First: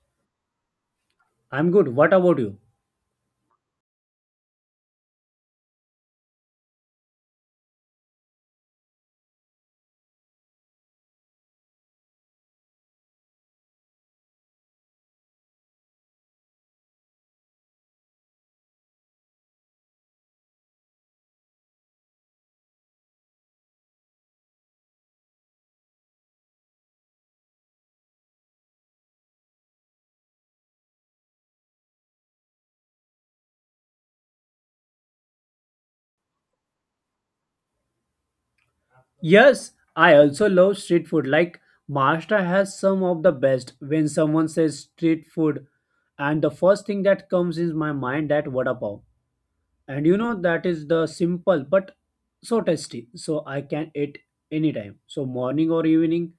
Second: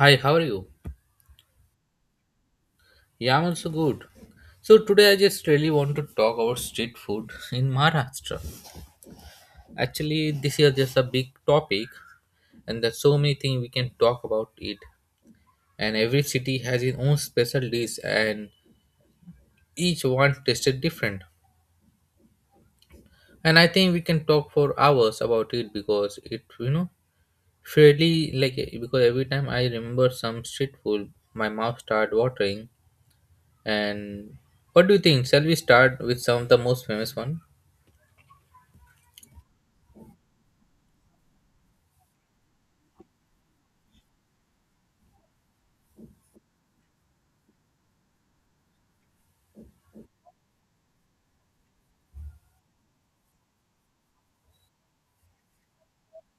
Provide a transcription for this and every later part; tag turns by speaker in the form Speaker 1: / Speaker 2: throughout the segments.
Speaker 1: Hi, how are you?
Speaker 2: I'm good. What about you?
Speaker 1: Yeah, I'm also good. So today I just really want to talk about street food in Maharashtra. Actually, this is just a big topic, and there's so many things we can talk about it. And every city has its own special dish, and each one tasted different. And I think we can talk for hours about it because it, fairly like because every time I remember some street food, my mouth start watering. And what do you think? Shall we start with some of the most famous one?
Speaker 2: Yes, I also love street food. Like Maharashtra has some of the best. When someone says street food, and the first thing that comes in my mind that vada pav. And you know that is the simple but so tasty, so I can eat anytime, so morning or evening.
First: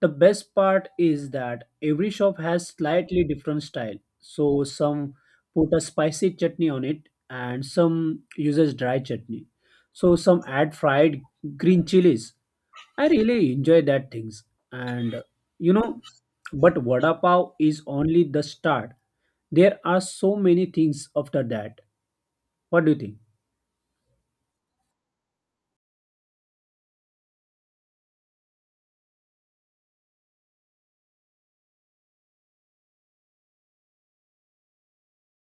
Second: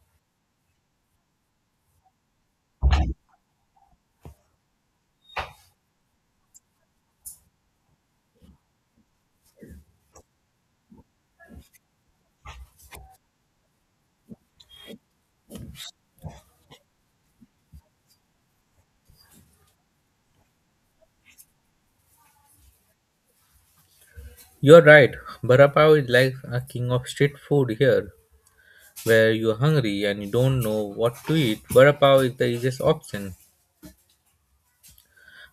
Speaker 2: The best part is that every shop has slightly different style, so some put a spicy chutney on it, and some uses dry chutney, so some add fried green chilies. I really enjoy that things. And you know But vada pav is only the start. There are so many things after that. What do you think?
Speaker 1: You're right. Vada pav is like a king of street food here, where you're hungry and you don't know what to eat. Vada pav is the easiest option.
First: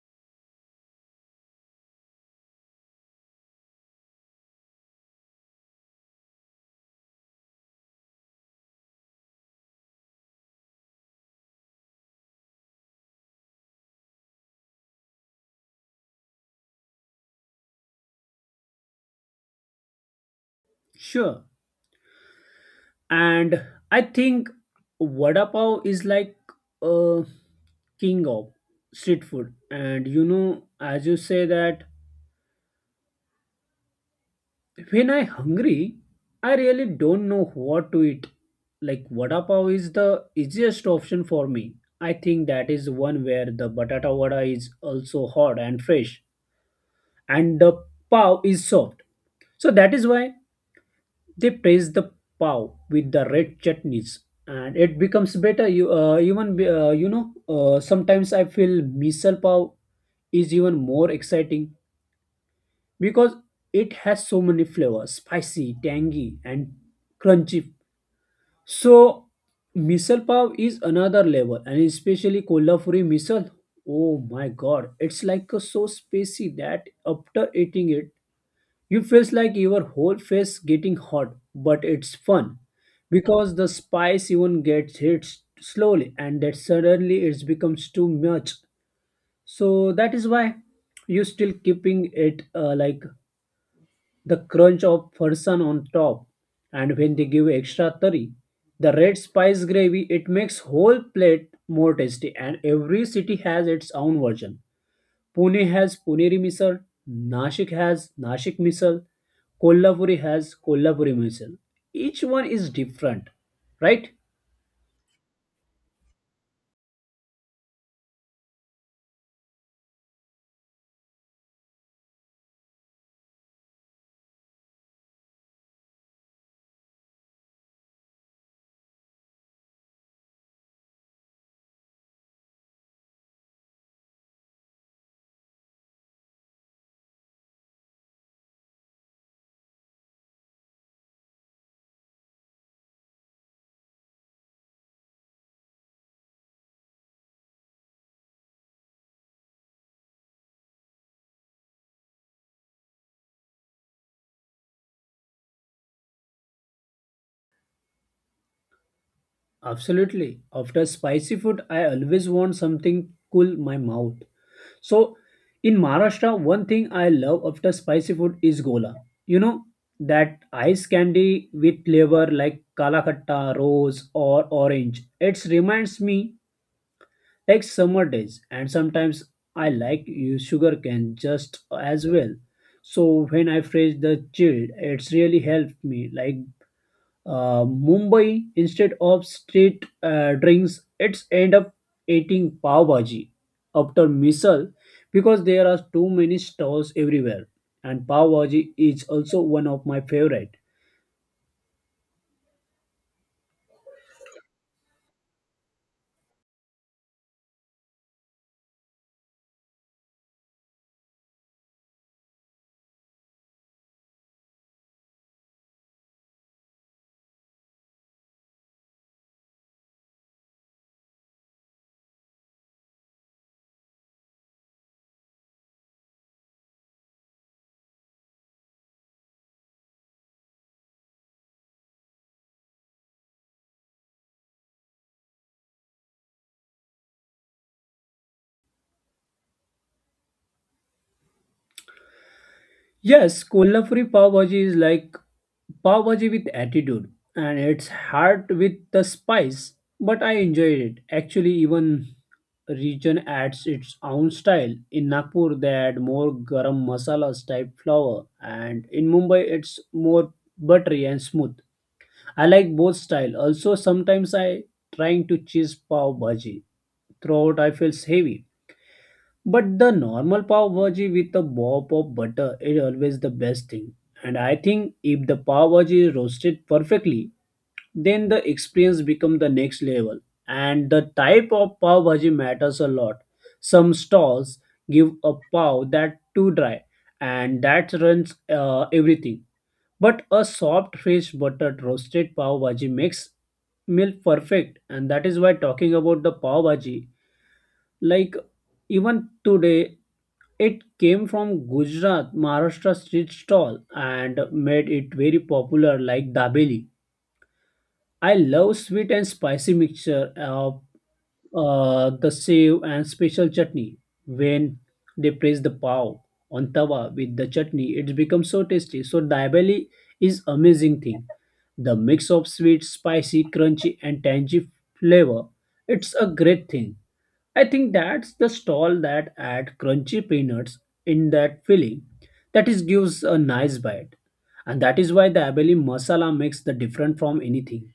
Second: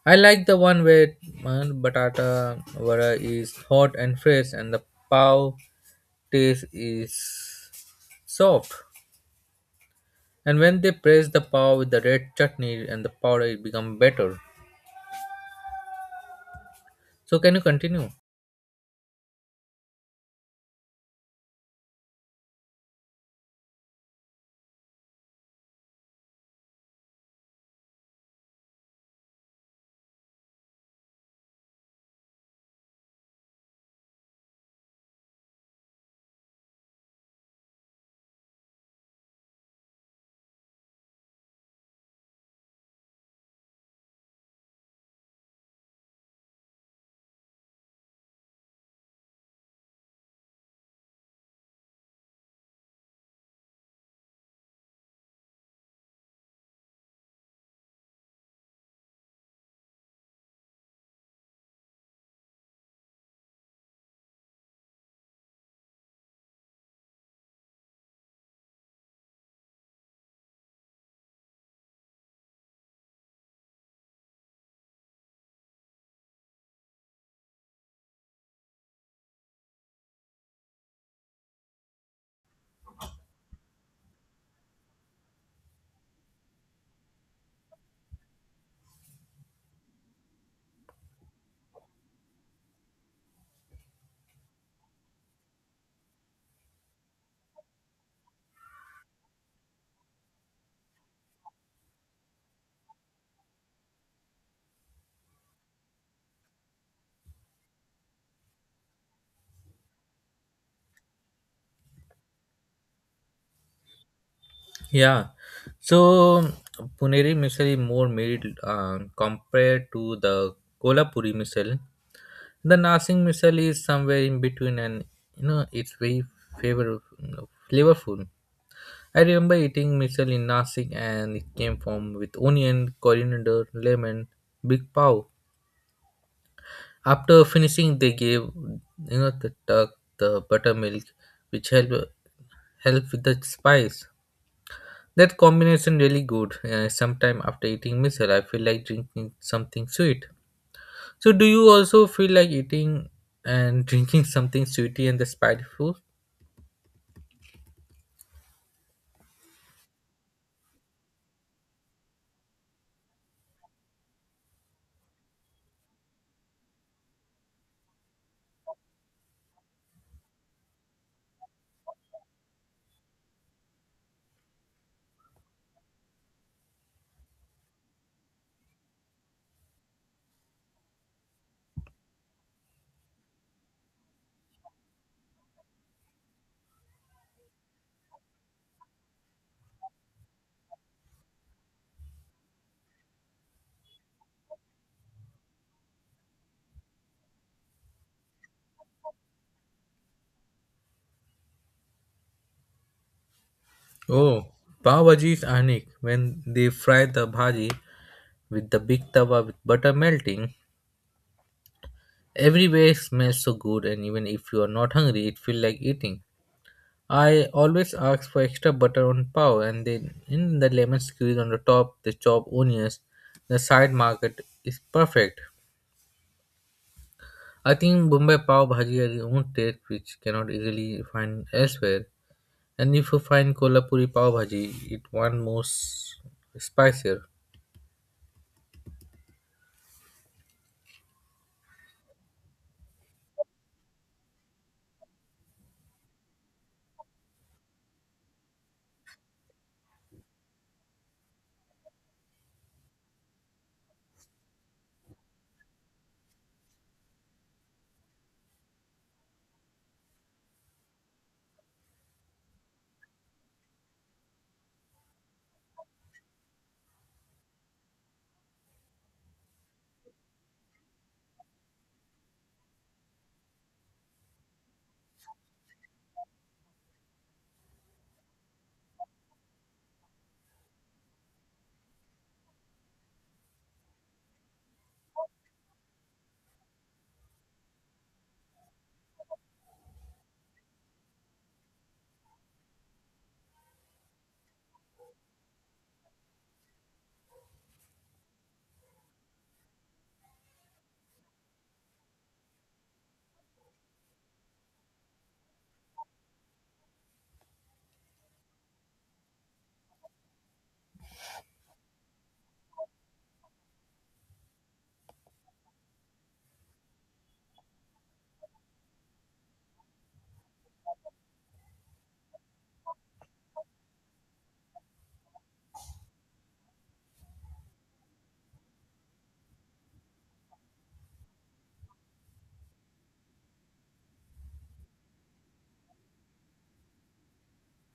Speaker 1: I like the one where batata vada is hot and fresh, and the pav taste is soft. And when they press the pav with the red chutney and the powder, it become better. So can you continue?
Speaker 2: Sure. And I think vada pav is like a king of street food. And you know, as you say that, when I hungry, I really don't know what to eat. Like vada pav is the easiest option for me. I think that is one where the batata vada is also hot and fresh, and the pav is soft. So that is why they praise the pav with the red chutneys, and it becomes better. You even sometimes I feel misal pav is even more exciting because it has so many flavors: spicy, tangy, and crunchy. So misal pav is another level, and especially Kolhapuri misal. Oh my god, it's like a so spicy that after eating it you feels like your whole face getting hot, but it's fun because the spice even gets hit slowly and that suddenly it becomes too much. So that is why you still keeping it, like the crunch of person on top, and when they give extra curry, the red spice gravy, it makes whole plate more tasty. And every city has its own version. Pune has Puneri misal, Nashik has Nashik misal, Kolhapuri has Kolhapuri misal. Each one is different, right?
Speaker 1: Yeah. So Puneri misal is more mild compared to the Kolhapuri misal. The Nasing missile is somewhere in between, and you know it's very favorable, flavorful. I remember eating missile in Nasik, and it came from with onion, coriander, lemon, big pav. After finishing, they gave you know the duck, the buttermilk, which help with the spice. That combination really good. Sometime after eating missile, I feel like drinking something sweet. So, do you also feel like eating and drinking something sweety and the spicy food?
Speaker 2: Absolutely. After spicy food, I always want something cool my mouth. So, in Maharashtra, one thing I love after spicy food is gola. You know, that ice candy with flavor like kala kalakatta, rose, or orange. It reminds me take summer days, and sometimes I like use sugar cane just as well. So when I freeze the chilled, it's really helped me. Like Mumbai, instead of street drinks, it's end up eating pav bhaji after misal because there are too many stalls everywhere. And pav bhaji is also one of my favorite.
Speaker 1: Oh, pav bhaji is unique. When they fry the bhaji with the big tawa with butter melting, everywhere smells so good and even if you are not hungry, it feels like eating. I always ask for extra butter on pav and then in the lemon squeeze on the top, the chopped onions, the side market is perfect. I think Bombay pav bhaji has its own taste which cannot easily find elsewhere. And if you find Kolhapuri pav bhaji, it one more spicier.
Speaker 2: Yes, Kolhapuri pav bhaji is like pav bhaji with attitude, and it's hard with the spice, but I enjoyed it. Actually, even region adds its own style. In Nagpur, they add more garam masalas type flour, and in Mumbai, it's more buttery and smooth. I like both style. Also, sometimes I trying to cheese pav bhaji. Throughout, I feels heavy, but the normal pav bhaji with a bob of butter is always the best thing. And I think if the pav bhaji is roasted perfectly, then the experience become the next level. And the type of pav bhaji matters a lot. Some stalls give a pav that too dry, and that runs everything, but a soft fresh buttered roasted pav bhaji makes meal perfect. And that is why talking about the pav bhaji, like, even today, it came from Gujarat Maharashtra street stall and made it very popular, like dabeli. I love sweet and spicy mixture of the sev and special chutney. When they place the pav on tawa with the chutney, it becomes so tasty. So dabeli is amazing thing. The mix of sweet, spicy, crunchy, and tangy flavor. It's a great thing. I think that's the stall that add crunchy peanuts in that filling. That is gives a nice bite, and that is why the abeli masala makes the different from anything.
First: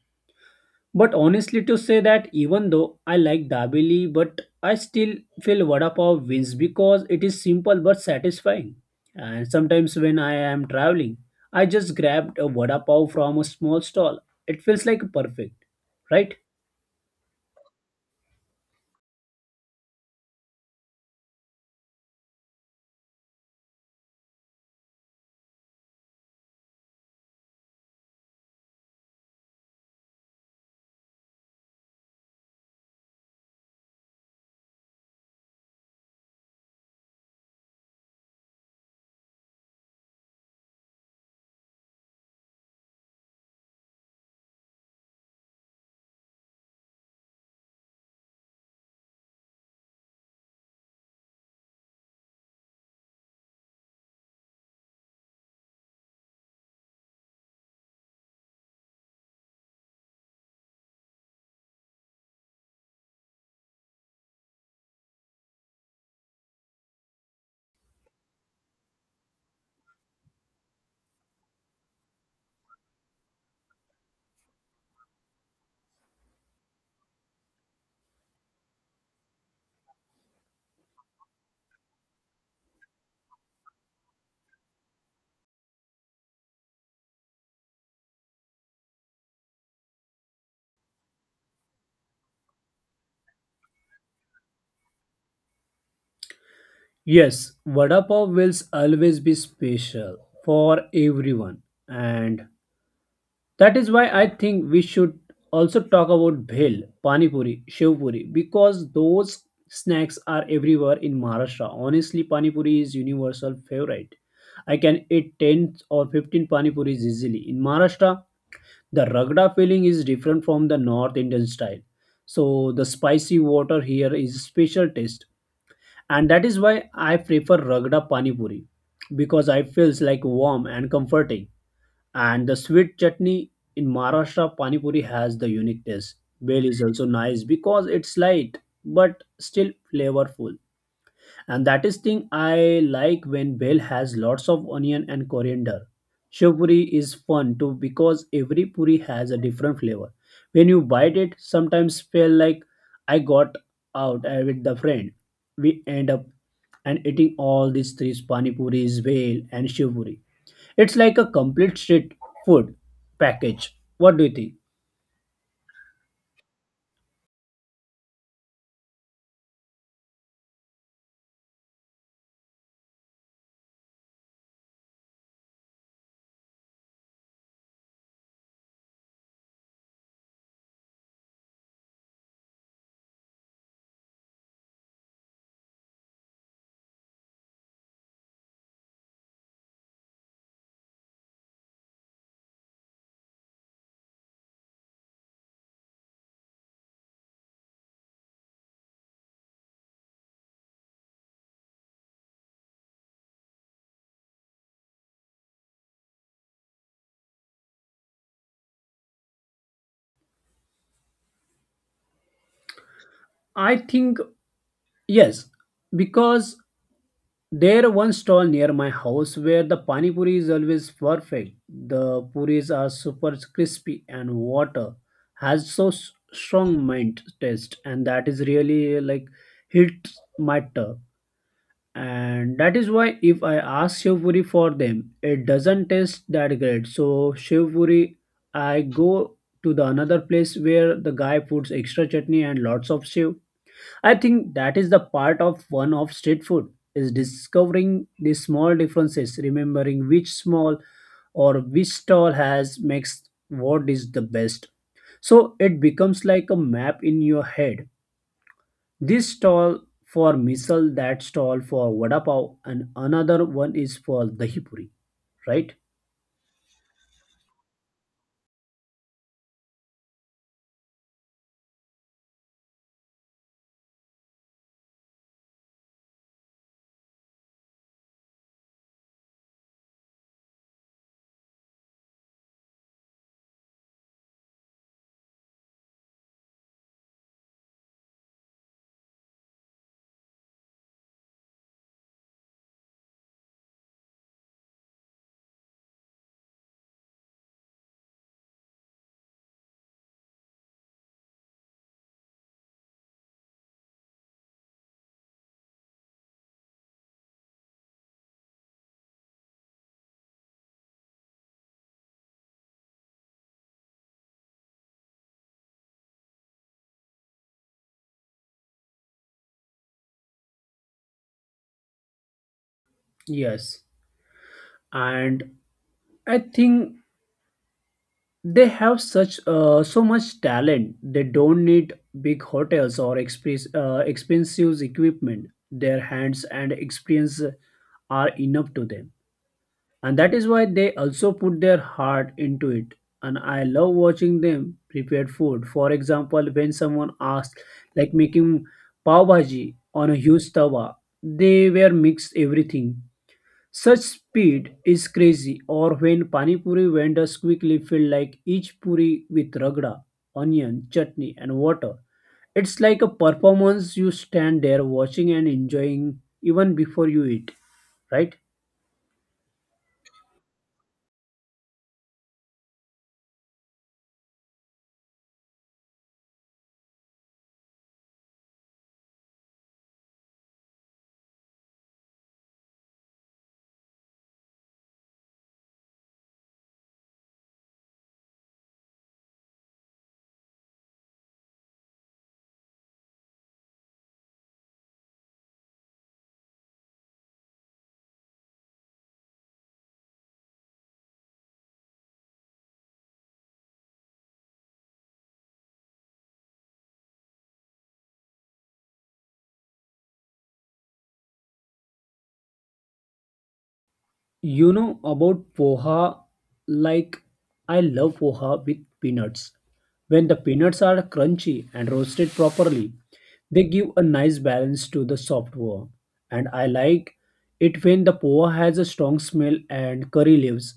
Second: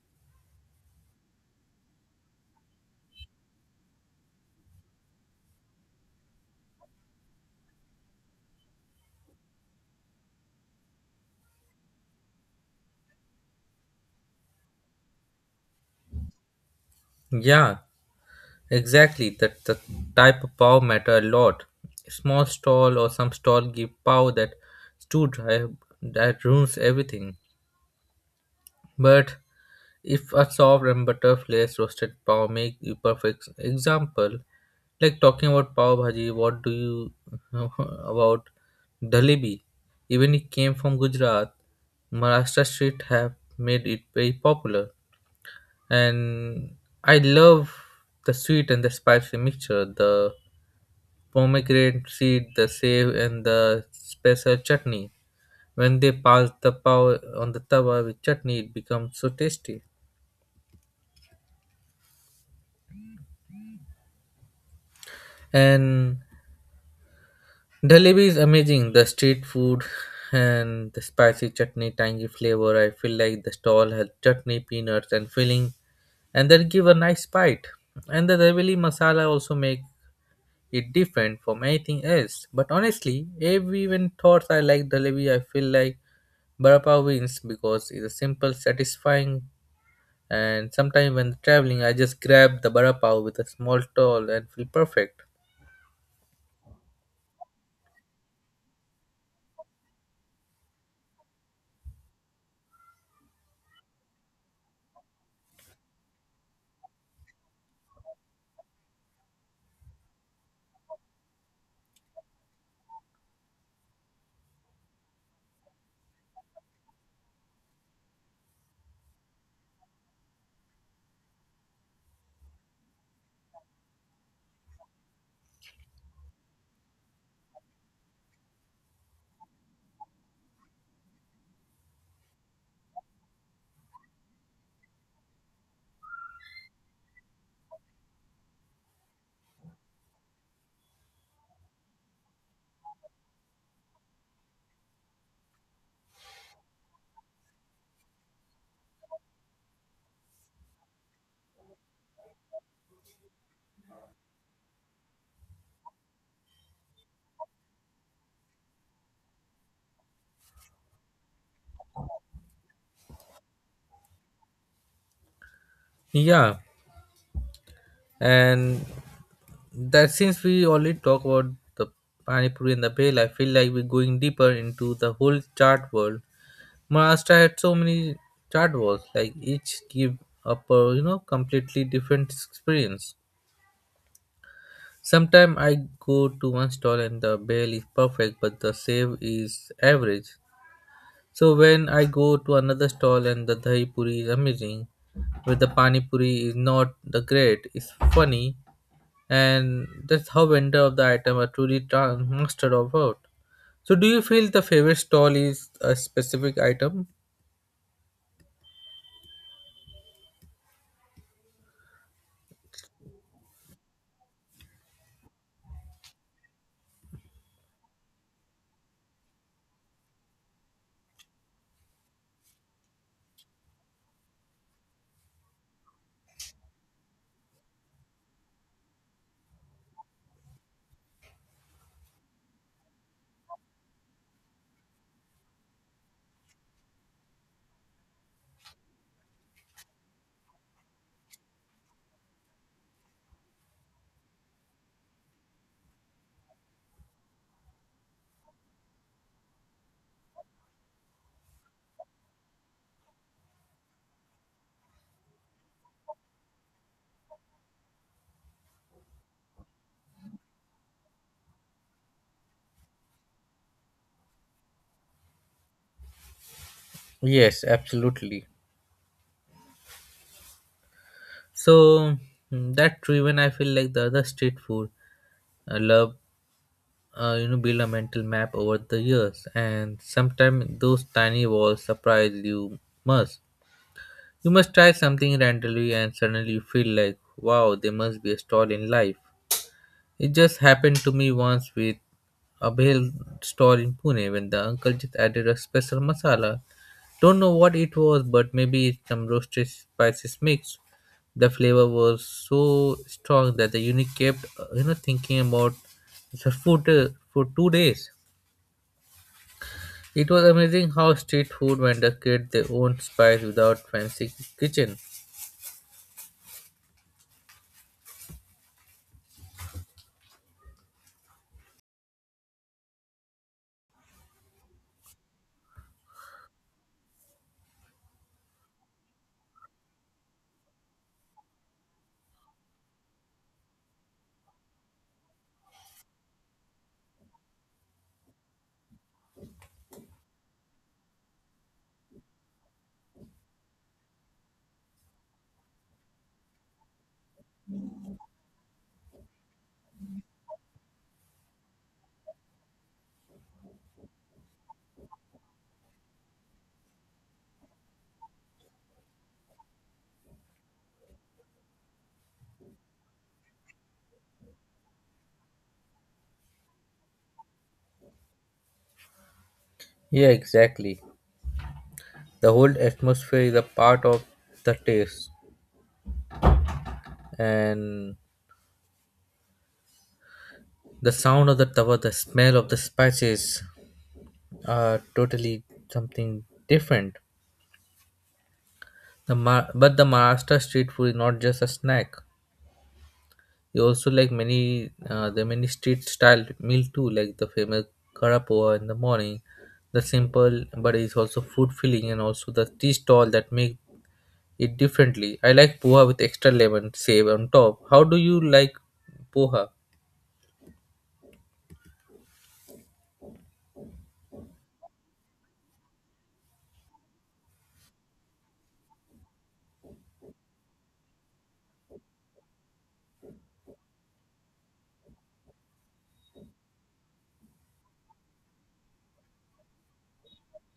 Speaker 2: But honestly, to say that even though I like dabeli, but I still feel vada pav wins because it is simple but satisfying. And sometimes when I am traveling, I just grabbed a vada pav from a small stall. It feels like perfect, right?
Speaker 1: Yeah, exactly, that the type of pav matter a lot. Small stall or some stall give pav that too dry that ruins everything. But if a soft and butterflies roasted pav make the perfect example, like talking about pav bhaji, what do you know about dalebi? Even it came from Gujarat, Maharashtra street have made it very popular. And I love the sweet and the spicy mixture. The pomegranate seed, the save, and the special chutney. When they pass the pav on the tawa with chutney, it becomes so tasty. And Dhalebi is amazing. The street food and the spicy chutney, tangy flavor. I feel like the stall has chutney, peanuts, and filling, and that give a nice bite. And the Dhalebi masala also make it different from anything else. But honestly, every even thoughts I like Dhalebi, I feel like Barappa wins because it's simple, satisfying, and sometimes when traveling, I just grab the barappa with a small towel and feel perfect.
Speaker 2: Yes, vada pav will always be special for everyone, and that is why I think we should also talk about bhel, pani puri, shev puri because those snacks are everywhere in Maharashtra. Honestly, pani puri is universal favorite. I can eat 10 or 15 pani puris easily. In Maharashtra, the ragda filling is different from the North Indian style. So the spicy water here is special taste, and that is why I prefer ragda pani puri because I feels like warm and comforting. And the sweet chutney in Maharashtra pani puri has the unique taste. Bel is also nice because it's light but still flavorful. And that is thing I like when bel has lots of onion and coriander. Shev puri is fun too because every puri has a different flavor. When you bite it, sometimes feel like I got out with the friend. We end up and eating all these three pani puris, bel and shev puri. It's like a complete street food package. What do you think?
Speaker 1: Yeah, and that since we already talk about the pani puri and the bhel, I feel like we're going deeper into the whole chart world. Maharashtra had so many chart worlds, like each give up a you know completely different experience. Sometimes I go to one stall and the bhel is perfect, but the save is average. So when I go to another stall and the dahi puri is amazing, but the pani puri is not the great, it's funny, and that's how vendor of the item are truly master of art. So do you feel the favorite stall is a specific item?
Speaker 2: I think yes, because there one stall near my house where the pani puri is always perfect. The puris are super crispy and water has so strong mint taste, and that is really like hit my tongue. And that is why if I ask Shivpuri for them, it doesn't taste that great. So Shivpuri, I go to the another place where the guy puts extra chutney and lots of shiv. I think that is the part of one of street food is discovering the small differences, remembering which small or which stall has makes what is the best. So it becomes like a map in your head: this stall for misal, that stall for vada pav, and another one is for dahi puri, right?
Speaker 1: Yes, absolutely. So that driven, I feel like the other street food I love. Build a mental map over the years, and sometimes those tiny walls surprise you most. You must try something randomly and suddenly you feel like, wow, there must be a stall in life. It just happened to me once with a bhel stall in Pune when the uncle just added a special masala. Don't know what it was, but maybe it's some roasted spices mix. The flavor was so strong that the unit kept, thinking about the food for 2 days. It was amazing how street food vendors create their own spice without fancy kitchen.
Speaker 2: Yes. And I think they have such so much talent. They don't need big hotels or expensive equipment. Their hands and experience are enough to them. And that is why they also put their heart into it, and I love watching them prepare food. For example, when someone asked, like, making pav bhaji on a huge tawa, they were mixed everything such speed is crazy. Or when pani puri vendors quickly fill like each puri with ragda, onion, chutney and water, it's like a performance. You stand there watching and enjoying even before you eat, right?
Speaker 1: Yeah, exactly. The whole atmosphere is a part of the taste, and the sound of the tawa, the smell of the spices are totally something different. The but the Maharashtra street food is not just a snack. You also like many the many street style meal too, like the famous karapoa in the morning. The simple but it's also food filling and also the tea stall that make it differently. I like poha with extra lemon save on top. How do you like poha?
Speaker 2: You know about poha? Like, I love poha with peanuts. When the peanuts are crunchy and roasted properly, they give a nice balance to the soft poha. And I like it when the poha has a strong smell and curry leaves.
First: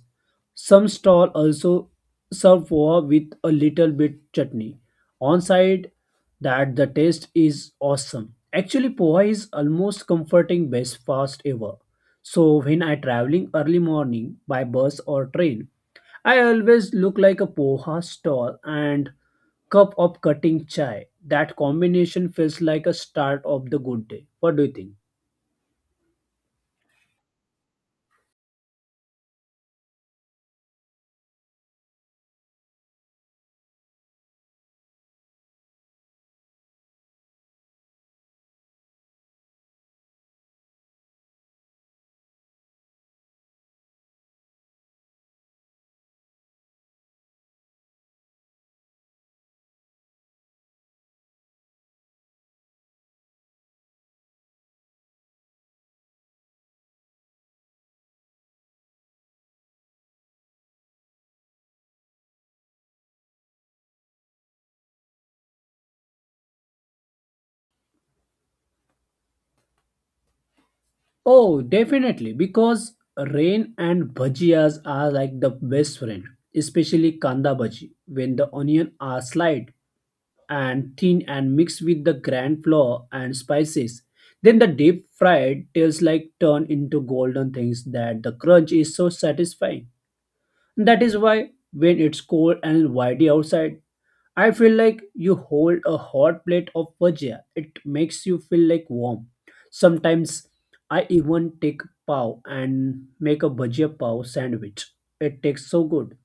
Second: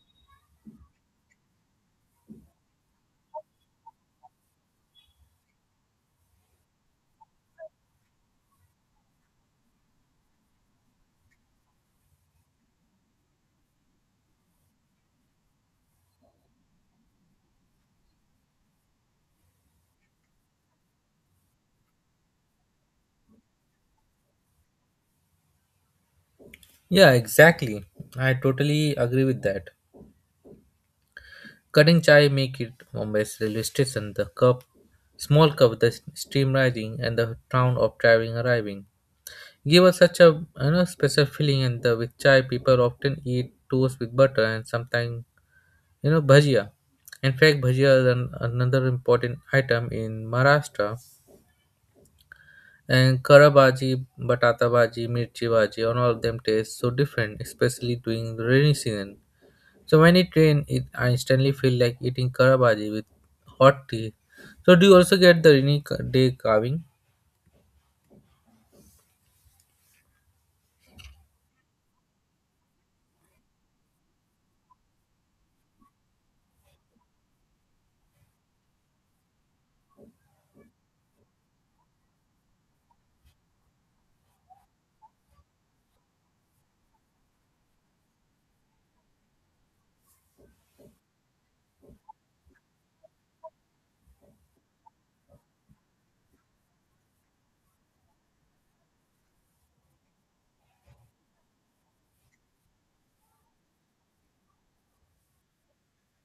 Speaker 2: Some stall also serve poha with a little bit chutney on side, that the taste is awesome. Actually, poha is almost comforting best fast ever. So when I traveling early morning by bus or train, I always look like a poha stall and cup of cutting chai. That combination feels like a start of the good day. What do you think?
Speaker 1: Yeah, exactly. I totally agree with that. Cutting chai make it Mumbai's railway station, the cup, small cup, with the steam rising, and the sound of driving arriving. Give us such a you know special feeling, and the with chai people often eat toast with butter and sometimes you know bhajia. In fact, bhajia is an, another important item in Maharashtra. And karabaji, batata bhaji, mirchi bhaji, and all of them taste so different, especially during the rainy season. So when it rains, it, I instantly feel like eating karabhaji with hot tea. So do you also get the rainy day carving?
Speaker 2: Oh, definitely, because rain and bhajias are like the best friend, especially kanda bhaji, when the onion are sliced and thin and mixed with the grand flour and spices. Then the deep fried tails like turn into golden things, that the crunch is so satisfying. That is why when it's cold and windy outside, I feel like you hold a hot plate of bhajia. It makes you feel like warm. Sometimes I even take pav and make a bhajia pav sandwich. It tastes so good.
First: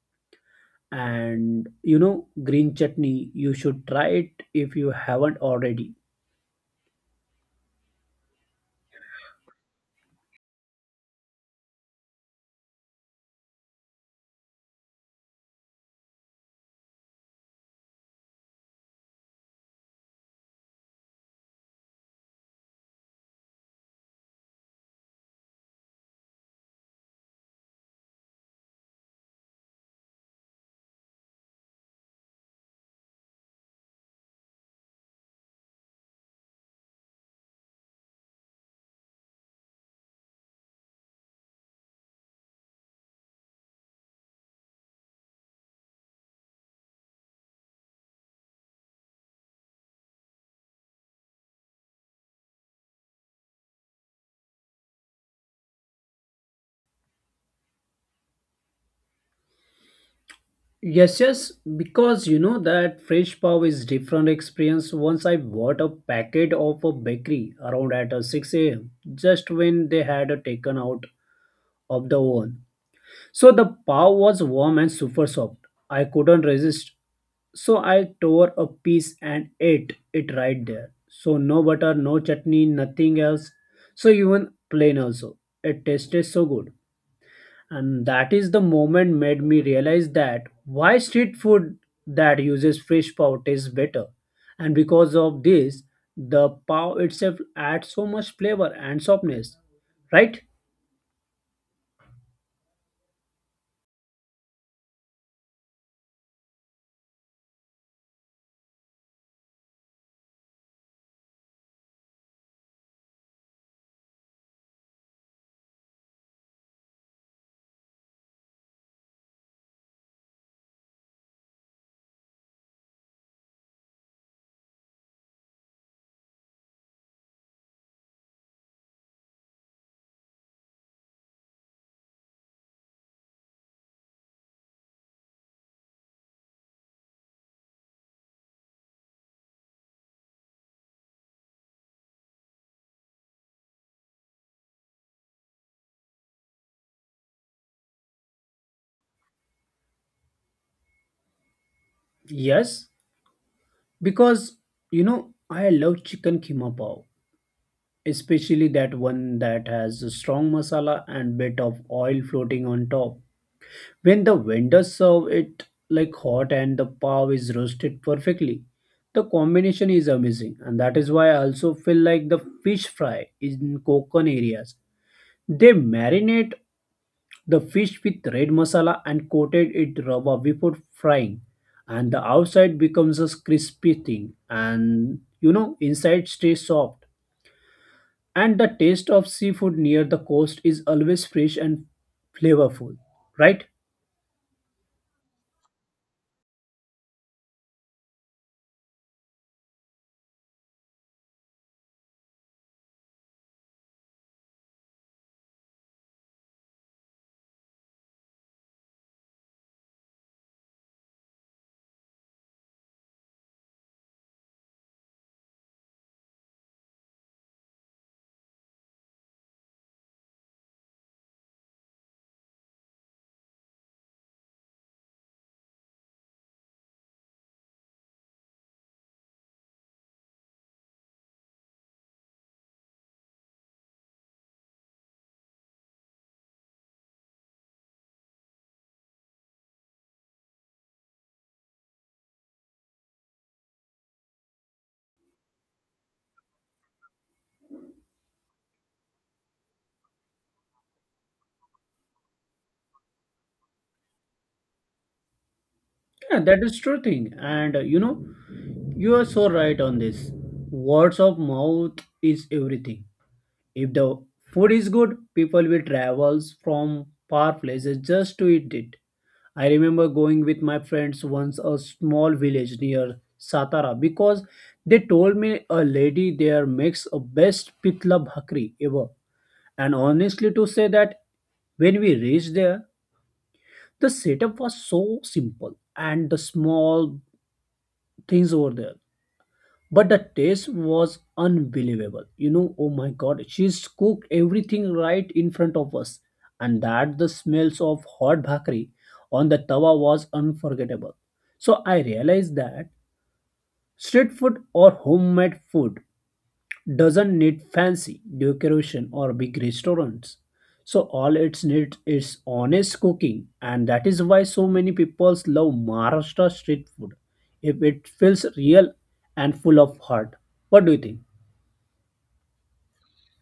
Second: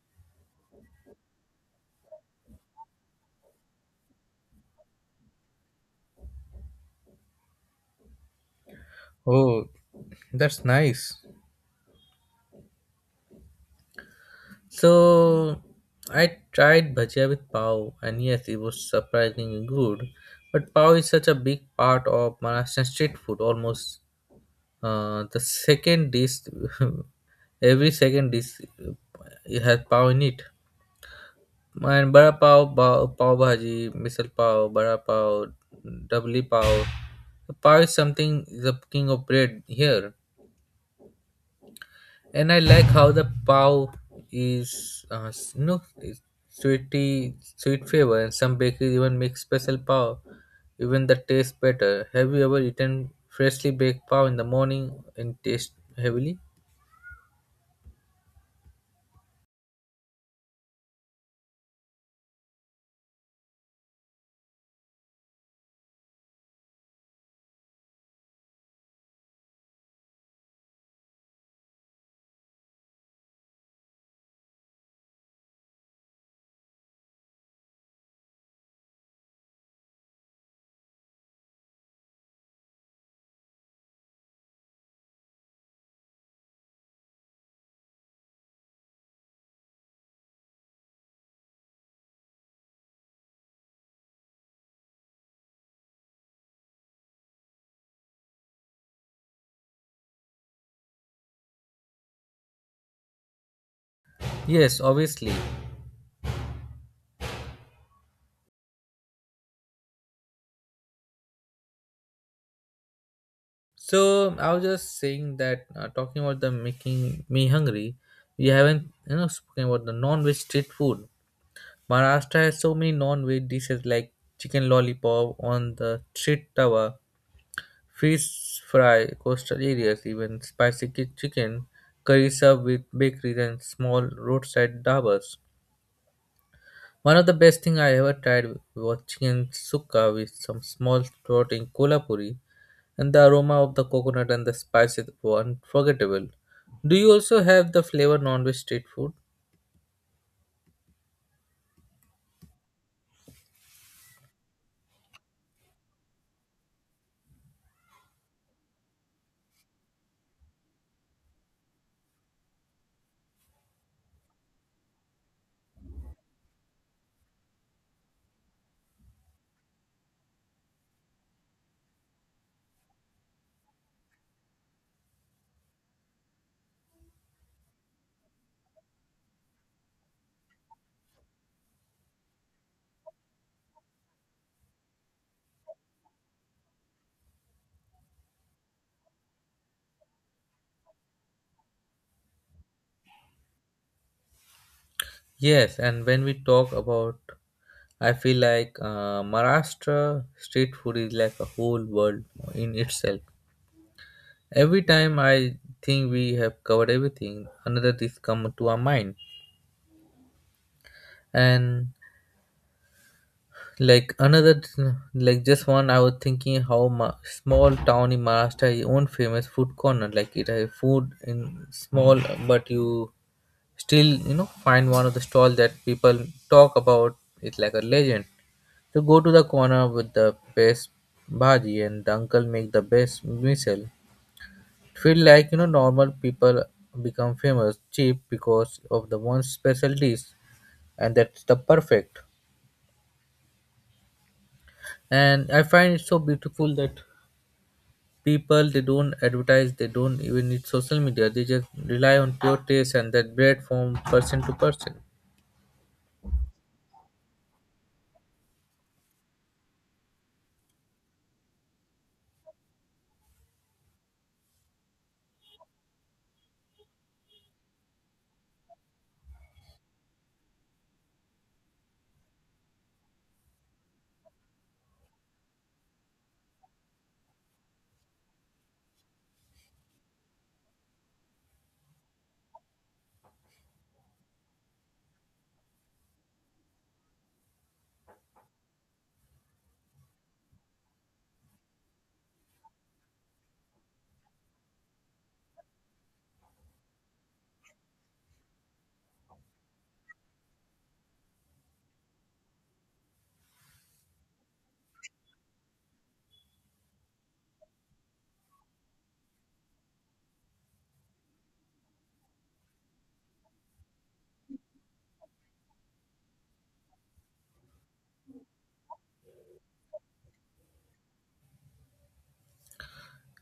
Speaker 2: And you know, green chutney, you should try it if you haven't already.
Speaker 1: Oh, that's nice. So I tried bhajia with pav, and yes, it was surprisingly good. But pav is such a big part of Maharashtrian street food, almost the second dish, every second dish it has pav in it. And Bada Pav, Pav Bhaji, Misal Pav, Bada Pav, Doubly Pav. Pav is something, the king of bread here. And I like how the Pav is, is sweety, sweet flavor. And some bakeries even make special Pav, even the taste better. Have you ever eaten freshly baked Pav in the morning and taste heavily?
Speaker 2: Yes, yes, because you know that fresh pav is different experience. Once I bought a packet of a bakery around at 6 a.m. just when they had taken out of the oven. So the pav was warm and super soft. I couldn't resist. So I tore a piece and ate it right there. So no butter, no chutney, nothing else. So even plain also. It tasted so good. And that is the moment made me realize that why street food that uses fresh pav tastes better. And because of this, the pav itself adds so much flavor and softness. Right?
Speaker 1: Yes, obviously. So I was just saying that talking about the making me hungry, we haven't you know spoken about the non-veg street food. Maharashtra has so many non-veg dishes like chicken lollipop on the street tawa, fish fry, coastal areas, even spicy chicken, curry served with bakeries and small roadside dabas. One of the best thing I ever tried was chicken sukka with some small throat in Kolhapuri, and the aroma of the coconut and the spices were unforgettable. Do you also have the flavor non-veg street food?
Speaker 2: Yes. Because, you know, I love chicken keema pav, especially that one that has a strong masala and bit of oil floating on top. When the vendors serve it like hot and the pav is roasted perfectly, the combination is amazing. And that is why I also feel like the fish fry in Konkan areas. They marinate the fish with red masala and coated it rawa before frying, and the outside becomes a crispy thing, and you know inside stays soft, and the taste of seafood near the coast is always fresh and flavorful, right?
Speaker 1: Yes, and when we talk about, I feel like Maharashtra street food is like a whole world in itself. Every time I think we have covered everything, another dish come to our mind, and like another, like just one, I was thinking how small town in Maharashtra has own famous food corner. Like it has food in small, but you still you know find one of the stall that people talk about. It's like a legend. So go to the corner with the best bhaji, and the uncle make the best misal. Feel like you know normal people become famous cheap because of the one special dish, and that's the perfect. And I find it so beautiful that people they don't advertise, they don't even need social media, they just rely on pure taste and that bread from person to person.
Speaker 2: Yeah, that is true thing, and you know, you are so right on this. Words of mouth is everything. If the food is good, people will travel from far places just to eat it. I remember going with my friends once a small village near Satara because they told me a lady there makes a best pitla bhakri ever. And honestly to say that when we reached there, the setup was so simple and the small things over there, but the taste was unbelievable. You know, oh my god, she's cooked everything right in front of us, and that the smells of hot bhakri on the tawa was unforgettable. So I realized that street food or homemade food doesn't need fancy decoration or big restaurants. So all it needs is honest cooking, and that is why so many people love Maharashtra street food. If it feels real and full of heart. What do you think?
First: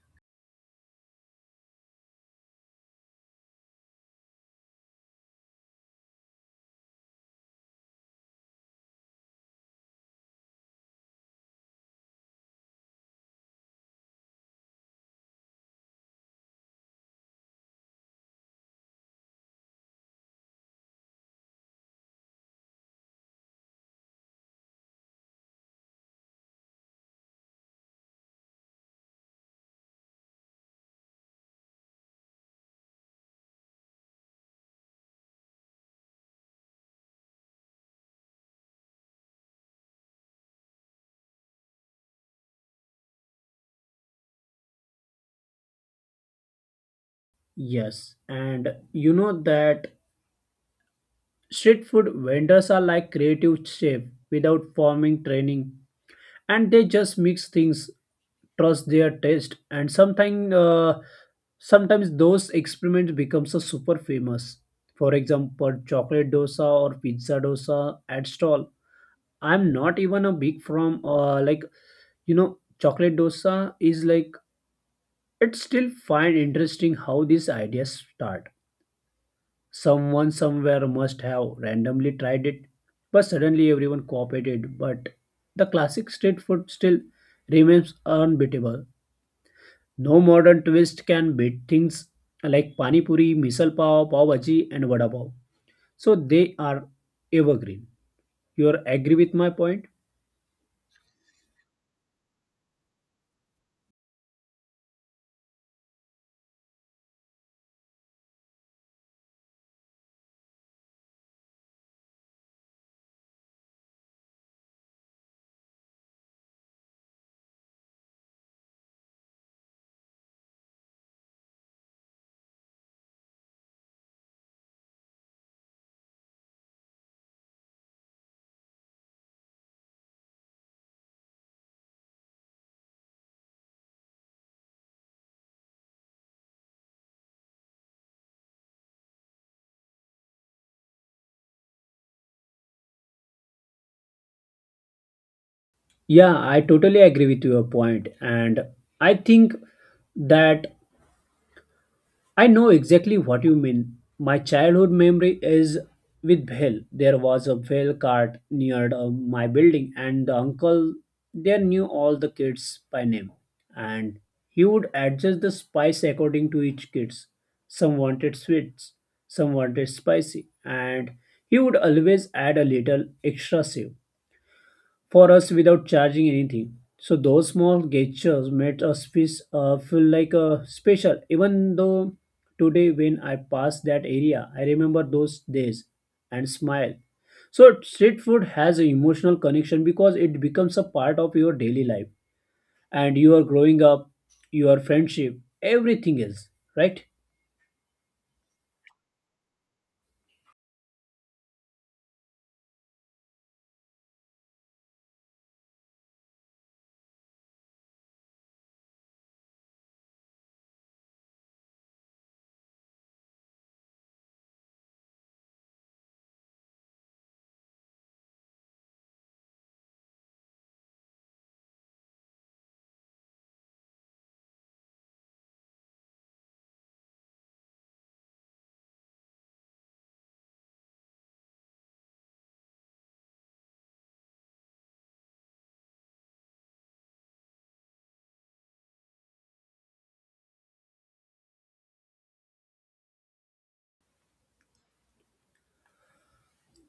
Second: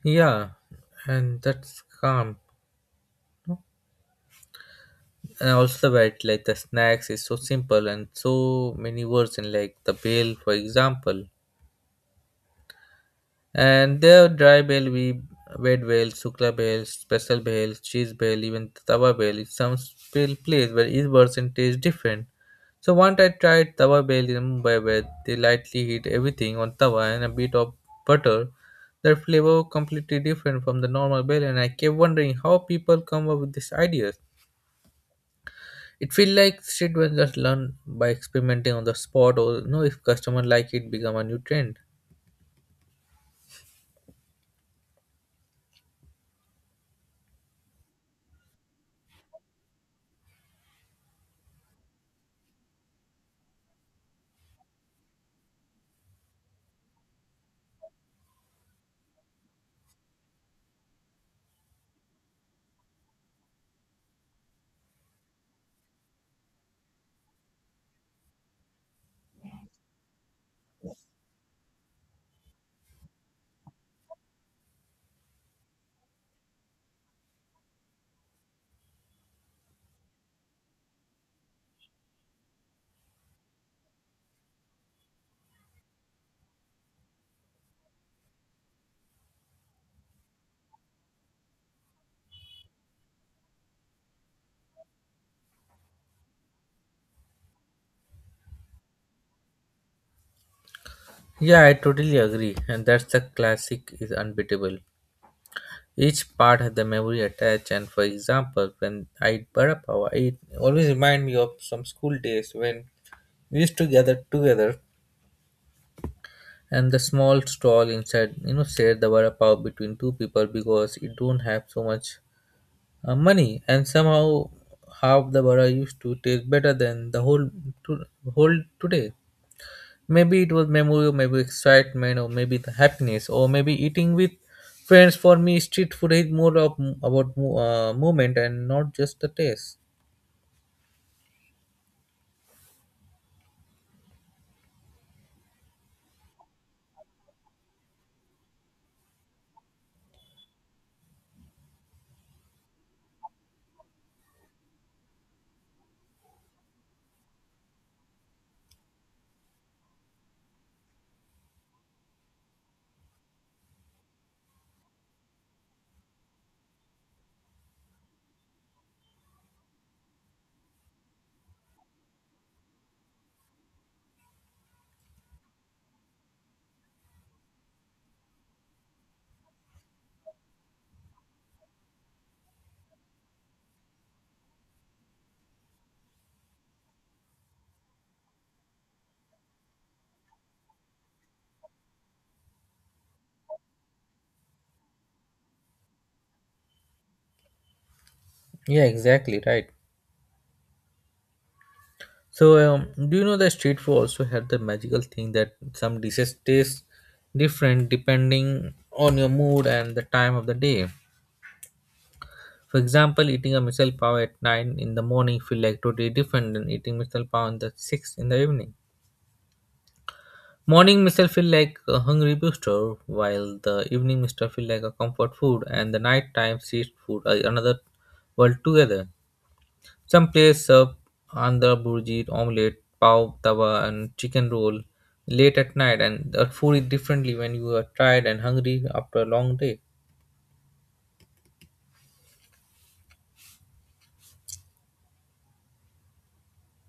Speaker 1: Yeah, and that's calm, and also the variety like the snacks is so simple and so many words in like the bale for example. And there are dry bale, we wet bale, sukla bale, special bale, cheese bale, even tawa bale. It's some bale place where each version tastes different. So once I tried tawa bale in Mumbai where they lightly heat everything on tawa and a bit of butter. Their flavor completely different from the normal bale and I kept wondering how people come up with these ideas. It feels like street vendors learn by experimenting on the spot or you know if customer like it become a new trend.
Speaker 2: Yes, and you know that street food vendors are like creative chef without forming training, and they just mix things, trust their taste, and sometimes those experiments becomes a super famous. For example, chocolate dosa or pizza dosa at stall. I'm not even a big from like, you know, chocolate dosa is like, it's still find interesting how these ideas start. Someone somewhere must have randomly tried it, but suddenly everyone copied it. But the classic street food still remains unbeatable. No modern twist can beat things like pani puri, misal pav, pav bhaji, and vada pav. So they are evergreen. You are agree with my point?
Speaker 1: Yeah, I totally agree, and that's the classic is unbeatable. Each part had the memory attached, and for example, when I eat vada pav, it always remind me of some school days when we used to gather together, and the small stall inside, you know, shared the vada pav between two people because it don't have so much money, and somehow half the vada used to taste better than the whole to, whole today. Maybe it was memory or maybe excitement or maybe the happiness or maybe eating with friends. For me street food is more of about movement and not just the taste.
Speaker 2: Yeah, I totally agree with your point, and I think that I know exactly what you mean. My childhood memory is with Bhel. There was a Bhel cart near my building, and the uncle there knew all the kids by name, and he would adjust the spice according to each kids. Some wanted sweets, some wanted spicy, and he would always add a little extra save for us without charging anything. So those small gestures made us feel, special. Even though today when I pass that area, I remember those days and smile. So street food has an emotional connection because it becomes a part of your daily life and your growing up, your friendship, everything else, right?
Speaker 1: Yeah, exactly, right. So do you know that street food also had the magical thing that some dishes taste different depending on your mood and the time of the day? For example, eating a misal pav at 9 in the morning feel like totally different than eating misal pav in the 6 in the evening. Morning mist feel like a hungry booster, while the evening Mr. feel like a comfort food, and the nighttime street food are another world together. Some place serve andhra burji, omelette, pav, tawa, and chicken roll late at night, and the food is differently when you are tired and hungry after a long day.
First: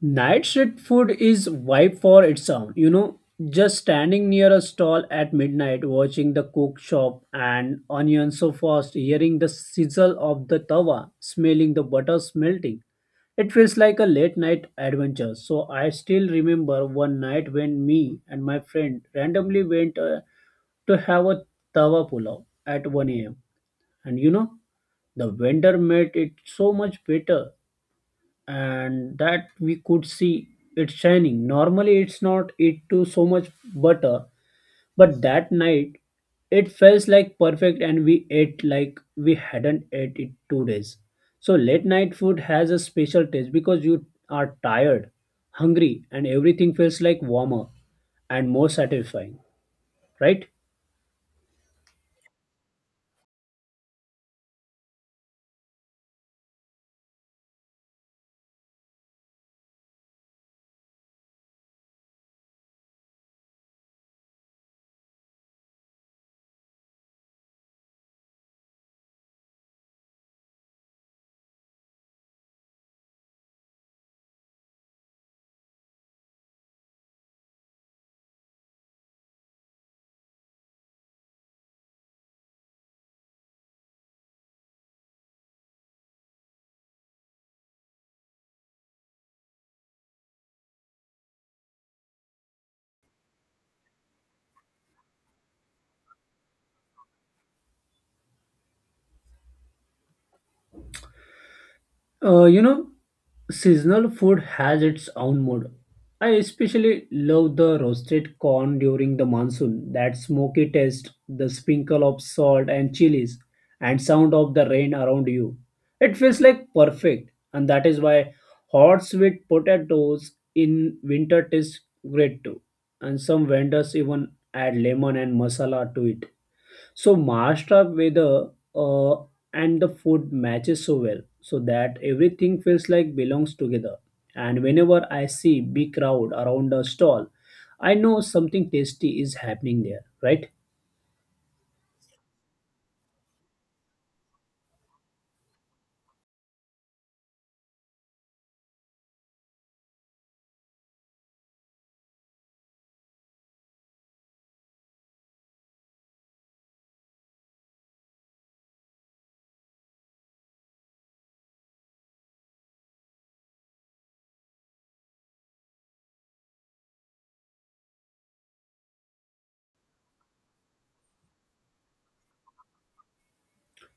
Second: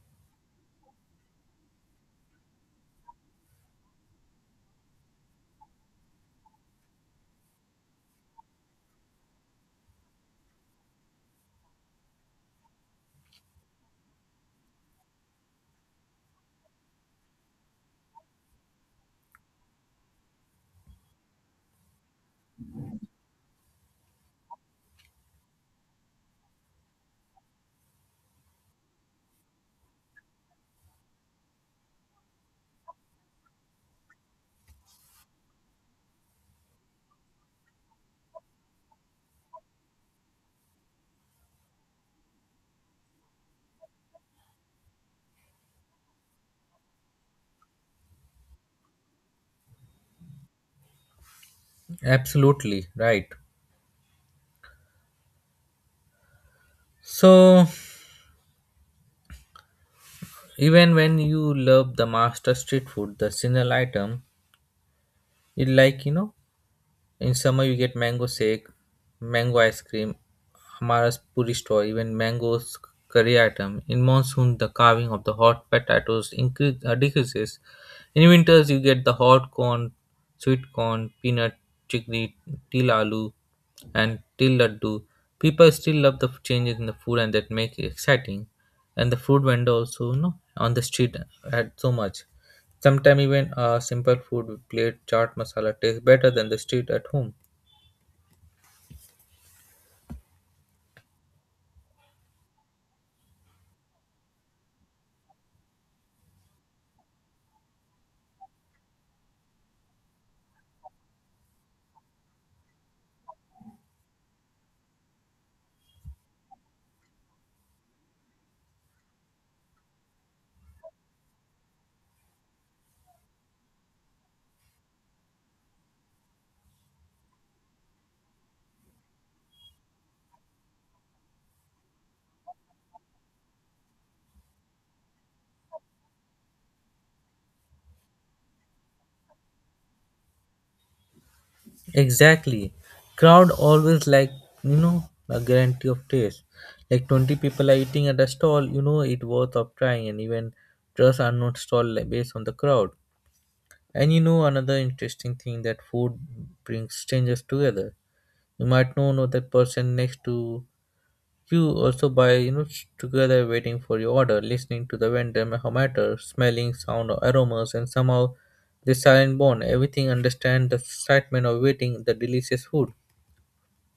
Speaker 2: Night street food is vibe for its own. You know, just standing near a stall at midnight, watching the cook chop and onion so fast, hearing the sizzle of the tawa, smelling the butter melting. It feels like a late night adventure. So I still remember one night when me and my friend randomly went to have a tawa pulao at 1 a.m. And you know, the vendor made it so much better, and that we could see it shining. Normally, it's not it to so much butter, but that night it felt like perfect, and we ate like we hadn't ate it 2 days. So late night food has a special taste because you are tired, hungry, and everything feels like warmer and more satisfying, right?
Speaker 1: Absolutely right. So even when you love the master street food, the single item, it like you know. In summer, you get mango shake, mango ice cream, Amara's puri store, even mangoes curry item. In monsoon, the carving of the hot potatoes decreases. In winters, you get the hot corn, sweet corn, peanut, chickpea, til aloo, and till laddu. People still love the changes in the food and that make it exciting. And the food vendor also, you know, on the street had so much. Sometimes even a simple food plate chaat masala tastes better than the street at home.
Speaker 2: You know, seasonal food has its own mood. I especially love the roasted corn during the monsoon, that smoky taste, the sprinkle of salt and chilies, and sound of the rain around you. It feels like perfect, and that is why hot sweet potatoes in winter taste great too. And some vendors even add lemon and masala to it. So Maharashtra weather and the food matches so well, so that everything feels like belongs together. And whenever I see big crowd around a stall, I know something tasty is happening there, right?
Speaker 1: Exactly. Crowd always like, you know, a guarantee of taste. Like 20 people are eating at a stall, you know it worth of trying, and even trust unknown stall like based on the crowd. And you know another interesting thing that food brings strangers together. You might not know that person next to you also buy, you know, together waiting for your order, listening to the vendor matter, smelling sound or aromas, and somehow the silent bond. Everything understand the excitement of waiting, the delicious food.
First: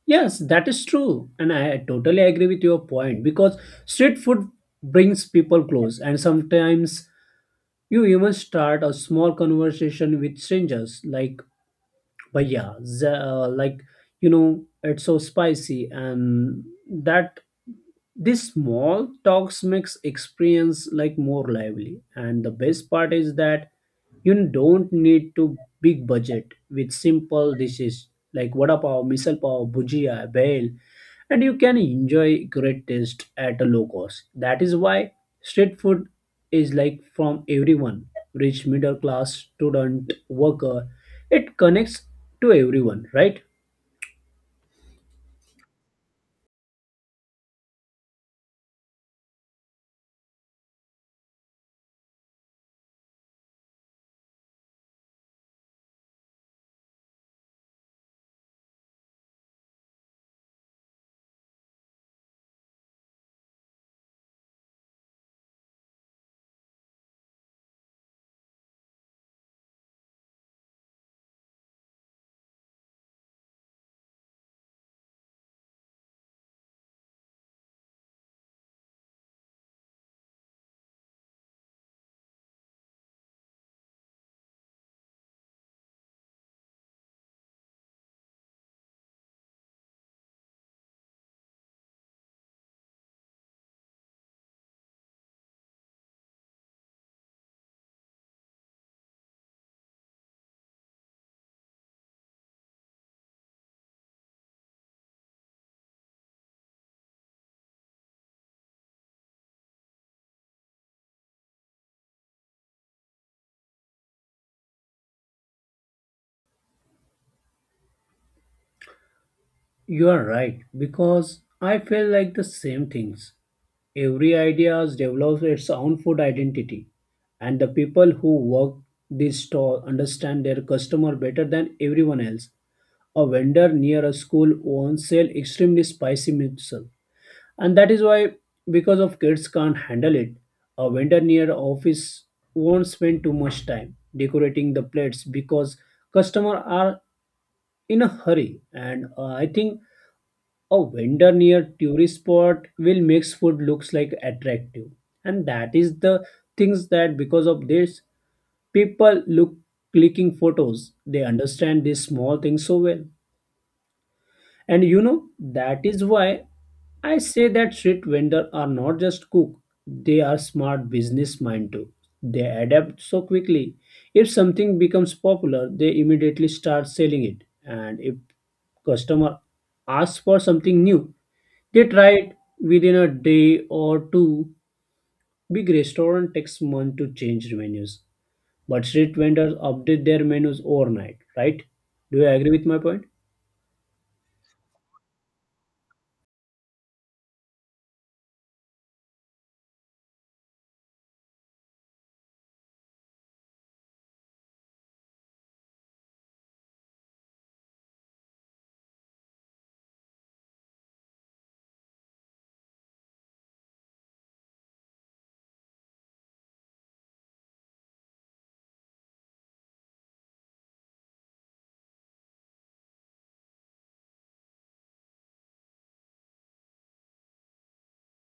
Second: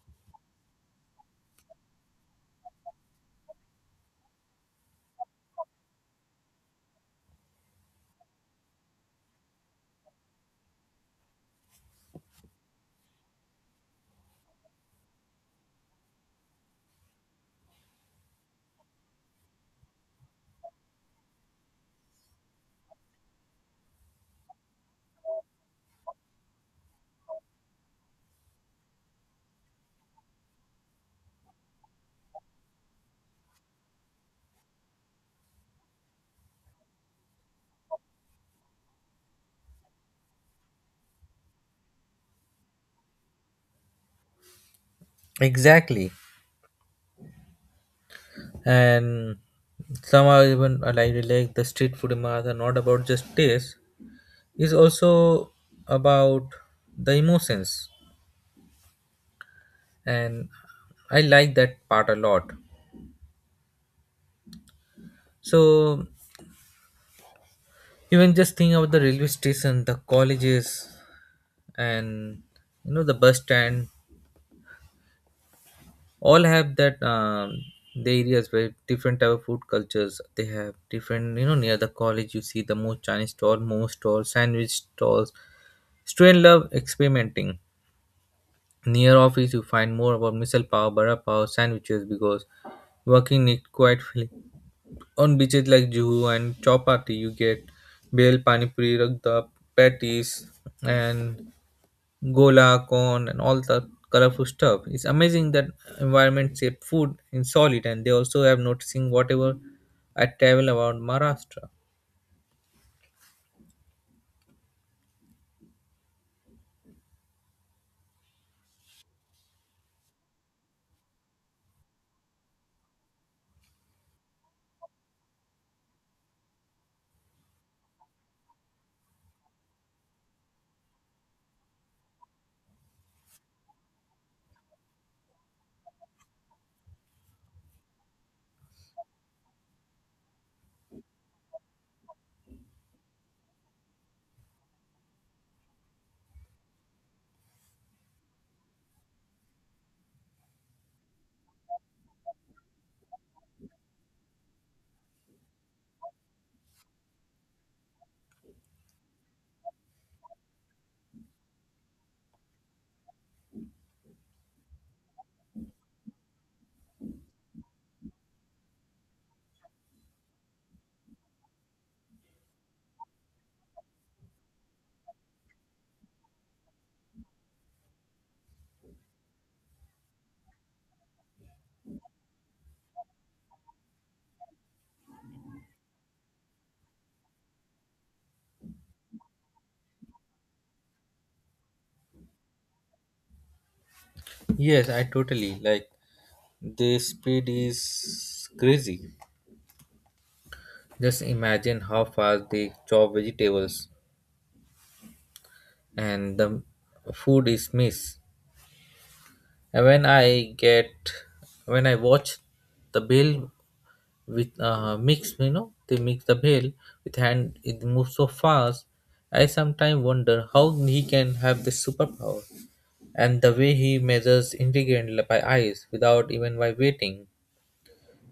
Speaker 2: Yes, that is true, and I totally agree with your point because street food brings people close, and sometimes you even start a small conversation with strangers, like "Bhaiya," like, you know, it's so spicy, and that this small talks makes experience like more lively, and the best part is that you don't need to big budget with simple dishes like vada pav, misal pav, bhujia, bhel, and you can enjoy great taste at a low cost. That is why street food is like from everyone, rich, middle class, student, worker. It connects to everyone, right?
Speaker 1: Exactly. And somehow even like the street food in are not about just taste, is also about the emotions. And I like that part a lot. So even just think about the railway station, the colleges, and you know the bus stand all have that the areas where different type of food cultures they have different, you know. Near the college you see the most Chinese stall, more stalls, sandwich stalls. Student love experimenting. Near office you find more about missile power, bara power, sandwiches because working it quite fully. On beaches like Juhu and Chowpatty you get bel pani puri, ragda, patties, and gola, corn, and all the colorful stuff. It's amazing that environment shape food in solid, and they also have noticing whatever I travel around Maharashtra.
Speaker 2: You are right because I feel like the same things. Every idea develops its own food identity, and the people who work this store understand their customer better than everyone else. A vendor near a school won't sell extremely spicy miso, and that is why because of kids can't handle it. A vendor near office won't spend too much time decorating the plates because customers are in a hurry, and I think a vendor near tourist spot will makes food looks like attractive, and that is the things that because of this people look clicking photos. They understand these small things so well. And you know, that is why I say that street vendors are not just cook, they are smart business mind too. They adapt so quickly. If something becomes popular, they immediately start selling it. And if customer asks for something new, they try it within a day or two. Big restaurant takes months to change menus, but street vendors update their menus overnight, right? Do you agree with my point?
Speaker 1: Yes, I totally like the speed is crazy. Just imagine how fast they chop vegetables and the food is missed. And when I watch the bill with mix, you know, they mix the bale with hand, it moves so fast. I sometimes wonder how he can have this superpower, and the way he measures ingredient by eyes without even vibrating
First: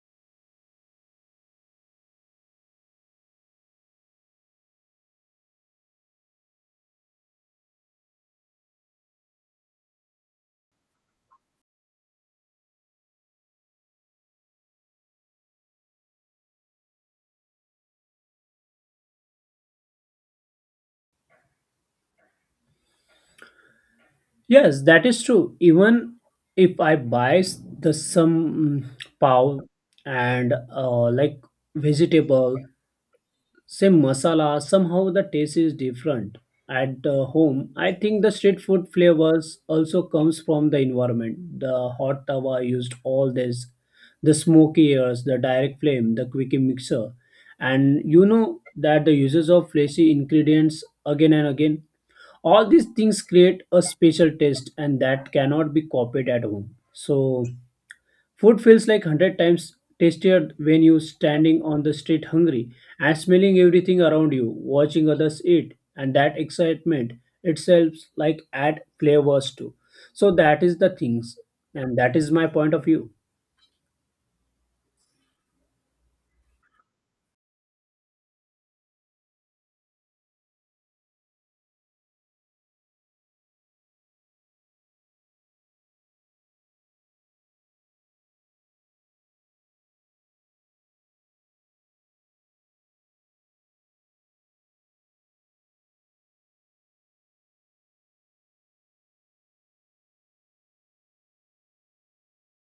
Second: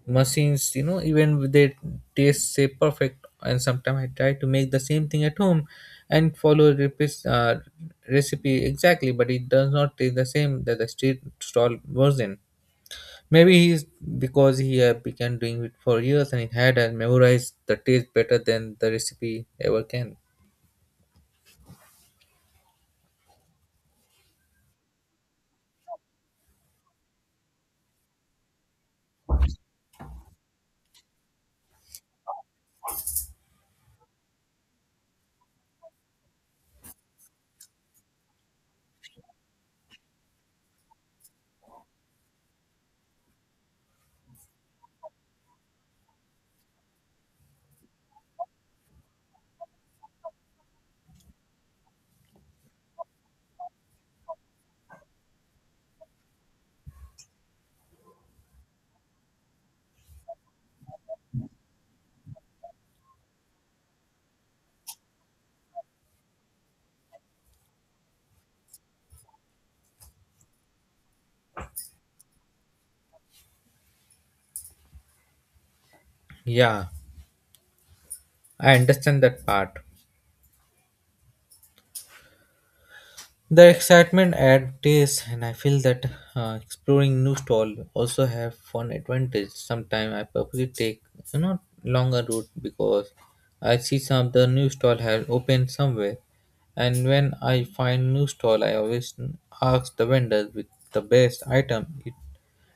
Speaker 1: machines, you know. Even with they taste say perfect, and sometimes I try to make the same thing at home and follow recipe exactly, but it does not taste the same that the street stall version. Maybe he's because he had began doing it for years, and he had and memorized the taste better than the recipe ever can.
Speaker 2: Yes, that is true. Even if I buy the some pav and like vegetable, same masala, somehow the taste is different at home. I think the street food flavors also comes from the environment. The hot tawa used all this, the smoky airs, the direct flame, the quickie mixer, and you know that the uses of flashy ingredients again and again, all these things create a special taste and that cannot be copied at home. So food feels like 100 times tastier when you standing on the street hungry and smelling everything around you watching others eat, and that excitement itself like add flavors too. So that is the things, and that is my point of view.
Speaker 1: Yeah, I understand that part. The excitement at taste, and I feel that exploring new stall also have fun advantage. Sometimes I purposely take, you know, longer route because I see some of the new stall have opened somewhere, and when I find new stall, I always ask the vendors with the best item. It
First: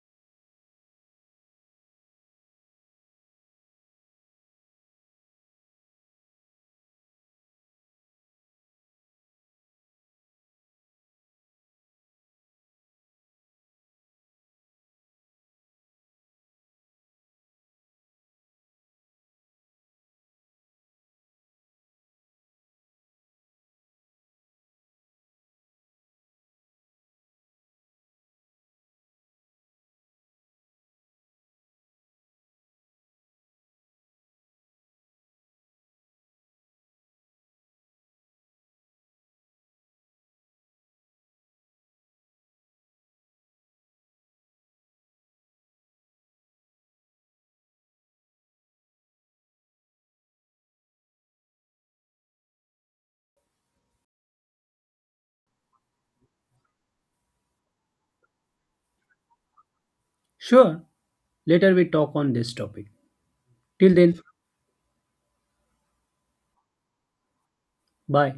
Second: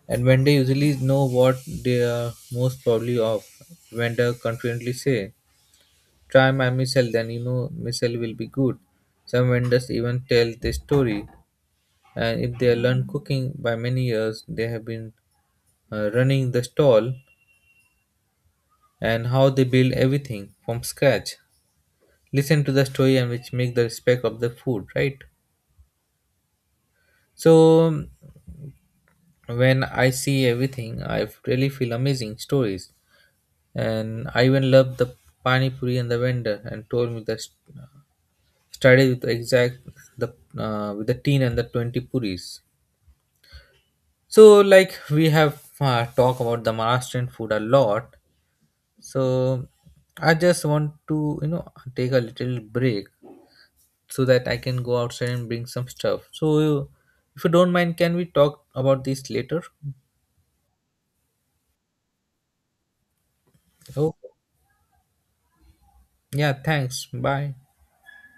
Speaker 1: And when they usually know what they are most probably of, vendor confidently say, try my missile, then you know missile will be good. Some vendors even tell the story. And if they learn cooking by many years, they have been running the stall and how they build everything from scratch. Listen to the story and which make the respect of the food, right? So when I see everything, I really feel amazing stories. And I even loved the pani puri and the vendor, and told me that started with the exact the with the teen and the 20 puris. So like we have talked about the Maharashtrian food a lot. So I just want to, you know, take a little break so that I can go outside and bring some stuff. So if you don't mind, can we talk about this later?
Speaker 2: Sure, later we talk on this topic, till
Speaker 1: Oh
Speaker 2: then
Speaker 1: yeah, thanks. Bye.
Speaker 2: bye.